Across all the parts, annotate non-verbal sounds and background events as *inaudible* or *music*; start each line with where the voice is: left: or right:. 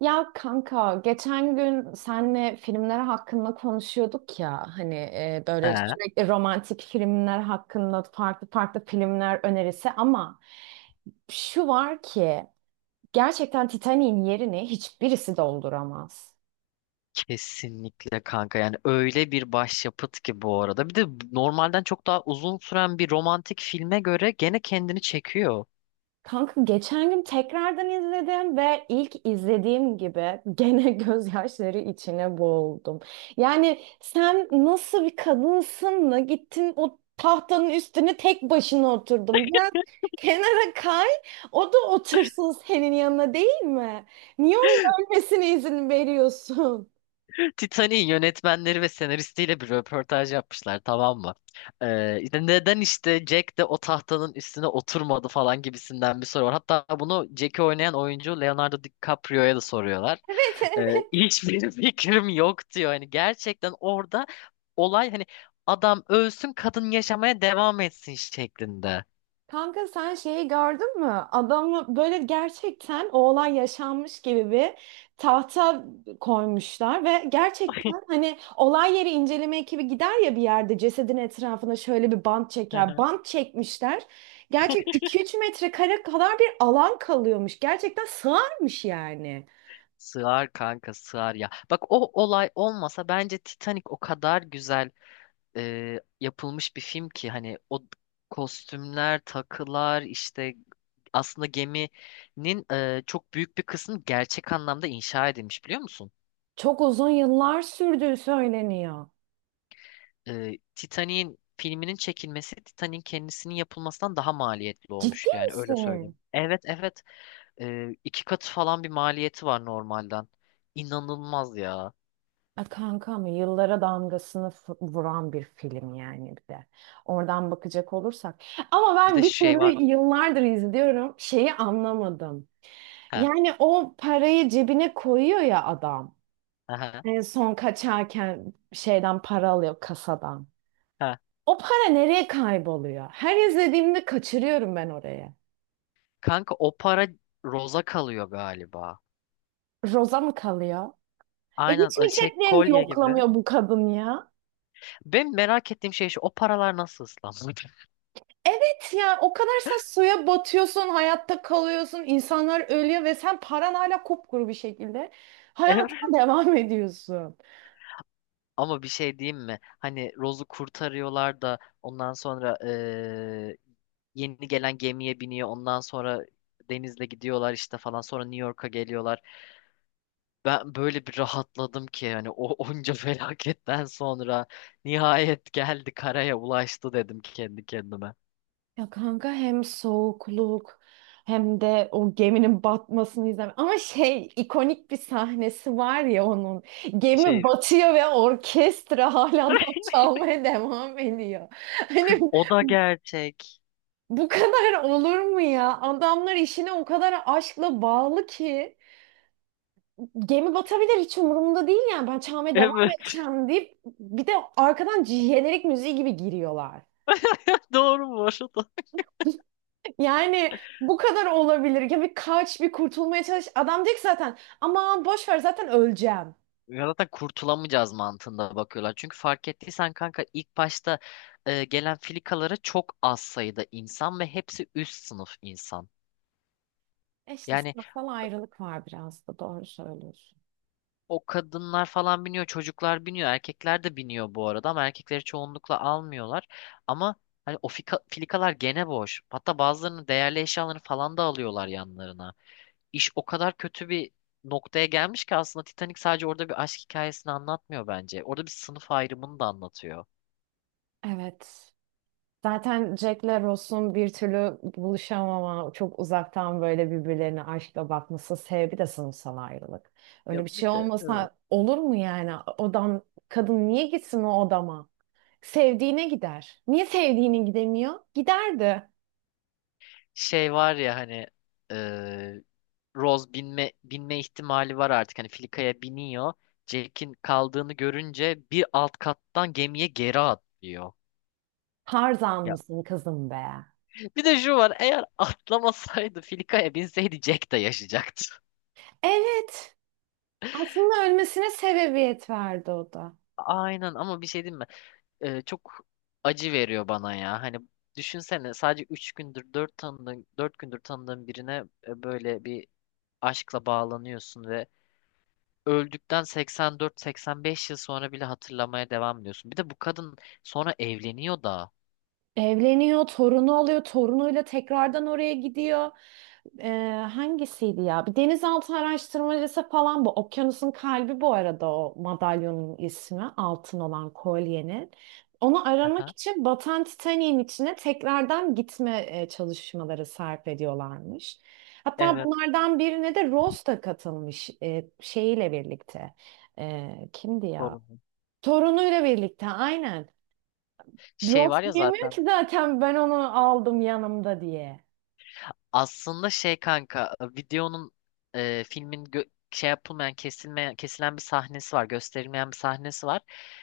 right: Ya kanka geçen gün senle filmler hakkında konuşuyorduk ya hani
left: He,
right: böyle sürekli romantik filmler hakkında farklı farklı filmler önerisi ama şu var ki gerçekten Titanic'in yerini hiçbirisi dolduramaz.
left: kesinlikle kanka, yani öyle bir başyapıt ki bu arada. Bir de normalden çok daha uzun süren bir romantik filme göre gene kendini çekiyor.
right: Kanka geçen gün tekrardan izledim ve ilk izlediğim gibi gene *laughs* gözyaşları içine boğuldum. Yani sen nasıl bir kadınsın da gittin o tahtanın üstüne tek başına oturdun. Biraz kenara kay, o da otursun senin yanına değil mi? Niye onun ölmesine izin veriyorsun? *laughs*
left: *laughs* Titanic'in yönetmenleri ve senaristiyle bir röportaj yapmışlar, tamam mı? İşte neden işte Jack de o tahtanın üstüne oturmadı falan gibisinden bir soru var. Hatta bunu Jack'i oynayan oyuncu Leonardo DiCaprio'ya da soruyorlar.
right: Evet, evet.
left: Hiçbir *laughs* fikrim yok diyor. Hani gerçekten orada olay hani adam ölsün, kadın yaşamaya devam etsin şeklinde.
right: Kanka sen şeyi gördün mü? Adamı böyle gerçekten o olay yaşanmış gibi bir tahta koymuşlar ve gerçekten hani olay yeri inceleme ekibi gider ya bir yerde cesedin etrafına şöyle bir bant
left: Hı
right: çeker.
left: hı.
right: Bant çekmişler. Gerçek 2-3 metrekare kadar bir alan kalıyormuş. Gerçekten sığarmış yani.
left: Sığar kanka, sığar ya. Bak, o olay olmasa bence Titanic o kadar güzel yapılmış bir film ki hani o kostümler, takılar işte aslında geminin çok büyük bir kısmı gerçek anlamda inşa edilmiş, biliyor musun?
right: Çok uzun yıllar sürdüğü söyleniyor.
left: Titanic'in filminin çekilmesi Titanic'in kendisinin yapılmasından daha maliyetli
right: Ciddi
left: olmuş, yani öyle
right: misin?
left: söyleyeyim. Evet, evet, iki katı falan bir maliyeti var normalden. İnanılmaz ya.
right: E, kanka mı yıllara damgasını vuran bir film yani bir de. Oradan bakacak olursak. Ama
left: Bir
right: ben
left: de
right: bir
left: şey
right: türlü
left: var.
right: yıllardır izliyorum şeyi anlamadım.
left: Ha,
right: Yani o parayı cebine koyuyor ya adam.
left: ha, ha.
right: En son kaçarken şeyden para alıyor kasadan.
left: Ha.
right: O para nereye kayboluyor? Her izlediğimde kaçırıyorum ben oraya.
left: Kanka o para Rose'a kalıyor galiba.
right: Roza mı kalıyor? E
left: Aynen,
right: hiç mi
left: şey
right: ceplerini
left: kolye gibi.
right: yoklamıyor bu kadın ya?
left: Ben merak ettiğim şey şu, o paralar nasıl ıslanmadı?
right: Evet ya o kadar sen suya batıyorsun, hayatta kalıyorsun, insanlar ölüyor ve sen paran hala kupkuru bir şekilde
left: *laughs*
right: hayatına *laughs* devam ediyorsun.
left: Ama bir şey diyeyim mi? Hani Rose'u kurtarıyorlar da ondan sonra yeni gelen gemiye biniyor. Ondan sonra denizle gidiyorlar işte falan. Sonra New York'a geliyorlar. Ben böyle bir rahatladım ki hani o *laughs* onca felaketten sonra nihayet geldi, karaya ulaştı dedim kendi kendime.
right: Ya kanka hem soğukluk hem de o geminin batmasını izlemek. Ama şey ikonik bir sahnesi var ya onun. Gemi
left: Şey
right: batıyor ve orkestra hala *laughs* da
left: *laughs*
right: çalmaya devam ediyor. Hani
left: kız, o da gerçek.
right: bu kadar olur mu ya? Adamlar işine o kadar aşkla bağlı ki. Gemi batabilir hiç umurumda değil yani ben çalmaya devam
left: Evet,
right: edeceğim deyip bir de arkadan jenerik müziği gibi giriyorlar.
left: *laughs* doğru bu arada.
right: *laughs* Yani bu kadar olabilir. Ya bir kaç bir kurtulmaya çalış. Adam diyecek zaten aman boş ver zaten öleceğim.
left: Ya zaten kurtulamayacağız mantığında bakıyorlar. Çünkü fark ettiysen kanka, ilk başta gelen filikalara çok az sayıda insan ve hepsi üst sınıf insan.
right: E işte
left: Yani
right: sınıfsal ayrılık var biraz da doğru söylüyorsun.
left: o kadınlar falan biniyor, çocuklar biniyor, erkekler de biniyor bu arada, ama erkekleri çoğunlukla almıyorlar. Ama hani filikalar gene boş. Hatta bazılarının değerli eşyalarını falan da alıyorlar yanlarına. İş o kadar kötü bir noktaya gelmiş ki aslında Titanic sadece orada bir aşk hikayesini anlatmıyor bence. Orada bir sınıf ayrımını da anlatıyor.
right: Evet. Zaten Jack'le Ross'un bir türlü buluşamama, çok uzaktan böyle birbirlerine aşkla bakması sebebi de sınıfsal ayrılık.
left: Ya
right: Öyle bir şey
left: bir de evet.
right: olmasa olur mu yani? Odam, kadın niye gitsin o odama? Sevdiğine gider. Niye sevdiğine gidemiyor? Giderdi.
left: Şey var ya hani eee Rose binme ihtimali var artık. Hani Filika'ya biniyor. Jack'in kaldığını görünce bir alt kattan gemiye geri atlıyor.
right: Tarzan
left: Ya,
right: mısın kızım be?
left: bir de şu var, eğer atlamasaydı Filika'ya binseydi Jack de yaşayacaktı.
right: Evet. Aslında ölmesine sebebiyet verdi o da.
left: Aynen, ama bir şey diyeyim mi? Çok acı veriyor bana ya. Hani düşünsene, sadece 3 gündür 4 tanıdığın 4 gündür tanıdığın birine böyle bir aşkla bağlanıyorsun ve öldükten 84-85 yıl sonra bile hatırlamaya devam ediyorsun. Bir de bu kadın sonra evleniyor da.
right: Evleniyor, torunu oluyor, torunuyla tekrardan oraya gidiyor. Ee, Hangisiydi ya? Bir denizaltı araştırmacısı falan bu. Okyanusun kalbi bu arada o madalyonun ismi. Altın olan kolyenin. Onu aramak
left: Aha,
right: için batan Titanik'in içine tekrardan gitme çalışmaları sarf ediyorlarmış. Hatta
left: evet,
right: bunlardan birine de Rose da katılmış e, şeyiyle birlikte. E, kimdi ya?
left: sorun.
right: Torunuyla birlikte aynen.
left: Şey
right: Drop
left: var ya
right: yemiyor
left: zaten
right: ki zaten ben onu aldım yanımda diye.
left: aslında şey, kanka, filmin gö- şey yapılmayan kesilmeyen kesilen bir sahnesi var, gösterilmeyen bir sahnesi var.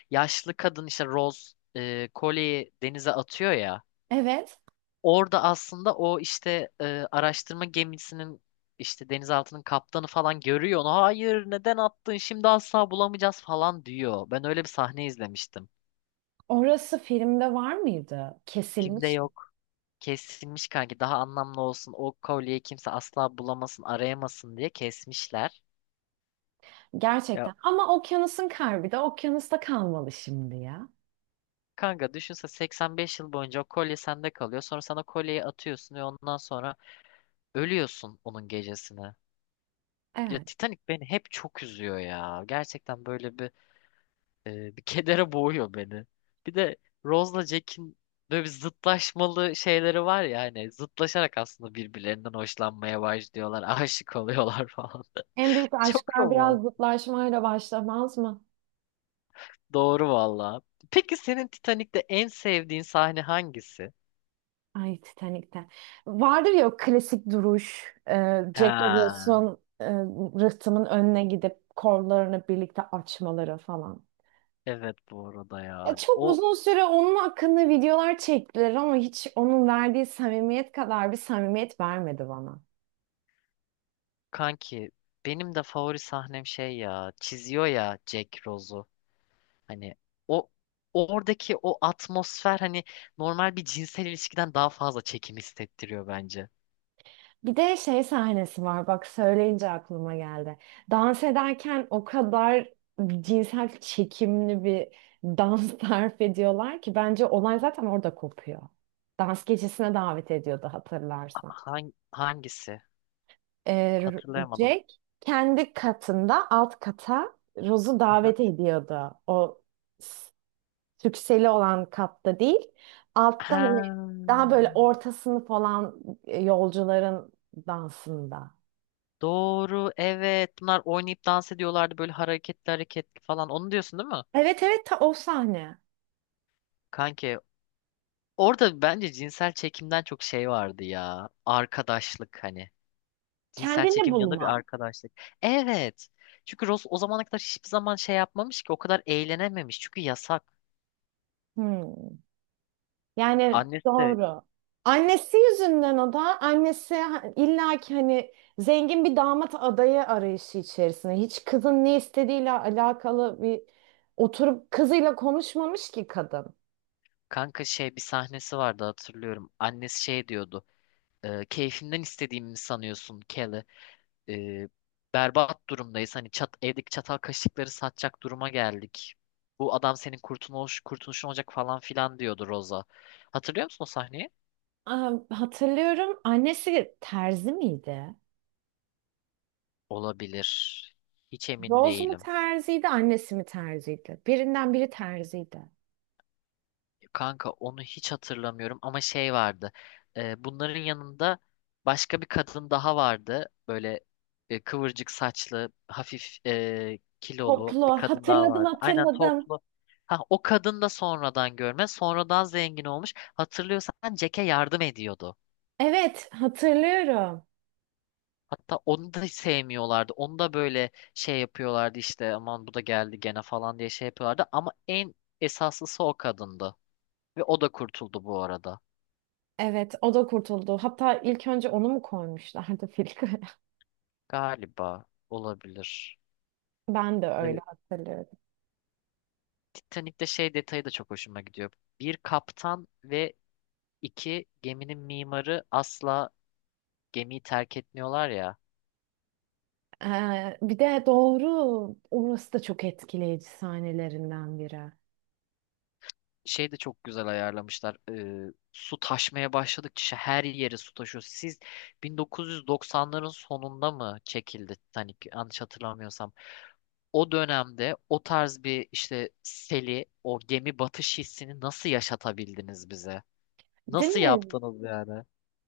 left: Yaşlı kadın işte Rose kolyeyi denize atıyor ya.
right: Evet.
left: Orada aslında araştırma gemisinin işte denizaltının kaptanı falan görüyor onu. Hayır, neden attın şimdi, asla bulamayacağız falan diyor. Ben öyle bir sahne izlemiştim.
right: Orası filmde var mıydı?
left: Filmde
right: Kesilmiş mi?
left: yok. Kesilmiş kanki, daha anlamlı olsun, o kolyeyi kimse asla bulamasın, arayamasın diye kesmişler. Ya
right: Gerçekten. Ama okyanusun kalbi de okyanusta kalmalı şimdi ya.
left: kanka, düşünse 85 yıl boyunca o kolye sende kalıyor. Sonra sana kolyeyi atıyorsun ve ondan sonra ölüyorsun onun gecesine. Ya
right: Evet.
left: Titanic beni hep çok üzüyor ya. Gerçekten böyle bir bir kedere boğuyor beni. Bir de Rose'la Jack'in böyle bir zıtlaşmalı şeyleri var ya, hani zıtlaşarak aslında birbirlerinden hoşlanmaya başlıyorlar, *laughs* aşık oluyorlar falan.
right: En
left: *laughs*
right: büyük
left: Çok
right: aşklar
left: roman.
right: biraz zıtlaşmayla başlamaz mı?
left: Doğru valla. Peki senin Titanic'te en sevdiğin sahne hangisi?
right: Ay Titanik'te. Vardır ya o klasik duruş. Jack
left: Ha.
right: Nicholson rıhtımın önüne gidip kollarını birlikte açmaları falan.
left: Evet, bu arada
right: Ya
left: ya.
right: çok
left: O
right: uzun süre onun hakkında videolar çektiler ama hiç onun verdiği samimiyet kadar bir samimiyet vermedi bana.
left: kanki, benim de favori sahnem şey ya. Çiziyor ya Jack Rose'u. Hani o oradaki o atmosfer hani normal bir cinsel ilişkiden daha fazla çekim hissettiriyor bence.
right: Bir de şey sahnesi var bak söyleyince aklıma geldi. Dans ederken o kadar cinsel çekimli bir dans *laughs* tarif ediyorlar ki bence olay zaten orada kopuyor. Dans gecesine davet ediyordu hatırlarsan.
left: Hangi, hangisi?
right: Ee,
left: Hatırlayamadım.
right: Jack kendi katında alt kata Rose'u
left: Aha.
right: davet ediyordu. O s- sükseli olan katta değil. Altta
left: Ha,
right: hani daha böyle ortasını falan yolcuların dansında.
left: doğru, evet, bunlar oynayıp dans ediyorlardı böyle hareketli hareketli falan, onu diyorsun değil mi?
right: Evet evet ta o sahne.
left: Kanki orada bence cinsel çekimden çok şey vardı ya, arkadaşlık, hani cinsel
right: Kendini
left: çekim yanında bir
right: bulma.
left: arkadaşlık. Evet, çünkü Ross o zamana kadar hiçbir zaman şey yapmamış ki, o kadar eğlenememiş çünkü yasak.
right: Hmm. Yani
left: Annesi de
right: doğru. Annesi yüzünden o da annesi illaki hani zengin bir damat adayı arayışı içerisinde. Hiç kızın ne istediğiyle alakalı bir oturup kızıyla konuşmamış ki kadın.
left: kanka, şey, bir sahnesi vardı hatırlıyorum. Annesi şey diyordu. Keyfimden istediğimi mi sanıyorsun, Kelly? E, Berbat durumdayız. Hani çat, evdeki çatal kaşıkları satacak duruma geldik. Bu adam senin kurtuluşun olacak falan filan diyordu Rosa. Hatırlıyor musun o sahneyi?
right: Aa, hatırlıyorum annesi terzi miydi?
left: Olabilir. Hiç emin
right: Rose mu
left: değilim.
right: terziydi, annesi mi terziydi? Birinden biri terziydi.
left: Kanka onu hiç hatırlamıyorum ama şey vardı. Bunların yanında başka bir kadın daha vardı. Böyle kıvırcık saçlı, hafif kilolu
right: Toplu.
left: bir kadın daha
right: Hatırladım
left: vardı. Aynen,
right: hatırladım.
left: toplu. Ha, o kadın da sonradan görme, sonradan zengin olmuş. Hatırlıyorsan Jack'e yardım ediyordu.
right: Evet hatırlıyorum.
left: Hatta onu da hiç sevmiyorlardı. Onu da böyle şey yapıyorlardı, işte aman bu da geldi gene falan diye şey yapıyorlardı. Ama en esaslısı o kadındı. Ve o da kurtuldu bu arada.
right: Evet, o da kurtuldu. Hatta ilk önce onu mu koymuşlardı filtre? *laughs*
left: Galiba, olabilir.
right: Ben de
left: Ee,
right: öyle hatırlıyorum.
left: Titanic'te şey detayı da çok hoşuma gidiyor. Bir kaptan ve iki geminin mimarı asla gemiyi terk etmiyorlar ya.
right: Bir de doğru, orası da çok etkileyici sahnelerinden biri.
left: Şey de çok güzel ayarlamışlar. Su taşmaya başladıkça her yere su taşıyor. Siz 1990'ların sonunda mı çekildi Titanic, yanlış hatırlamıyorsam. O dönemde o tarz bir işte seli, o gemi batış hissini nasıl yaşatabildiniz bize?
right: Değil
left: Nasıl
right: mi?
left: yaptınız yani?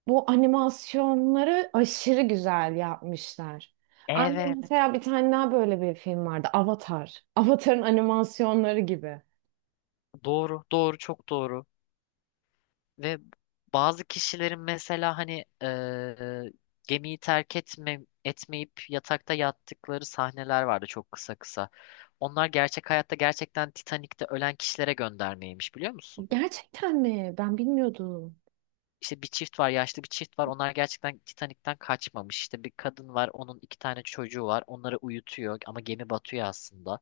right: Bu animasyonları aşırı güzel yapmışlar. Aynı
left: Evet.
right: mesela bir tane daha böyle bir film vardı. Avatar. Avatar'ın animasyonları gibi.
left: Doğru, doğru, çok doğru. Ve bazı kişilerin mesela hani gemiyi etmeyip yatakta yattıkları sahneler vardı çok kısa kısa. Onlar gerçek hayatta gerçekten Titanik'te ölen kişilere göndermeymiş, biliyor musun?
right: Gerçekten mi? Ben bilmiyordum.
left: İşte bir çift var, yaşlı bir çift var. Onlar gerçekten Titanik'ten kaçmamış. İşte bir kadın var, onun iki tane çocuğu var. Onları uyutuyor ama gemi batıyor aslında.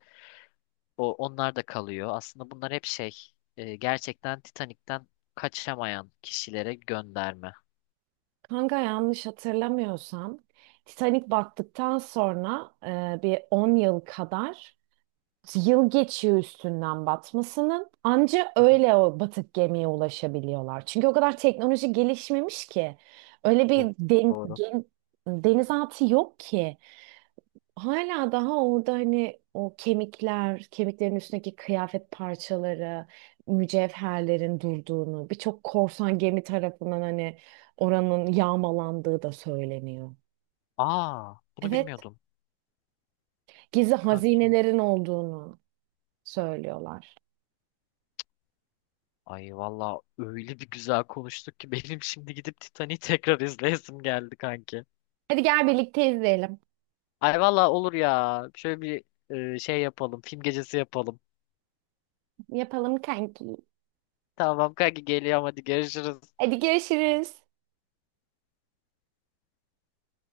left: Onlar da kalıyor. Aslında bunlar hep şey gerçekten Titanik'ten kaçamayan kişilere gönderme.
right: Kanka yanlış hatırlamıyorsam Titanic battıktan sonra bir 10 yıl kadar yıl geçiyor üstünden batmasının. Anca
left: Aha,
right: öyle o batık gemiye ulaşabiliyorlar. Çünkü o kadar teknoloji gelişmemiş ki. Öyle
left: do-
right: bir
left: doğru.
right: denizaltı yok ki. Hala daha orada hani o kemikler, kemiklerin üstündeki kıyafet parçaları, mücevherlerin durduğunu, birçok korsan gemi tarafından hani oranın yağmalandığı da söyleniyor.
left: Aa, bunu
right: Evet,
left: bilmiyordum.
right: gizli
left: Kanki.
right: hazinelerin olduğunu söylüyorlar.
left: Ay valla öyle bir güzel konuştuk ki *laughs* benim şimdi gidip Titanic'i tekrar izleyesim geldi kanki.
right: Hadi gel birlikte izleyelim.
left: Ay valla olur ya. Şöyle bir şey yapalım. Film gecesi yapalım.
right: Yapalım kanki.
left: Tamam kanki, geliyorum, hadi görüşürüz.
right: Hadi görüşürüz.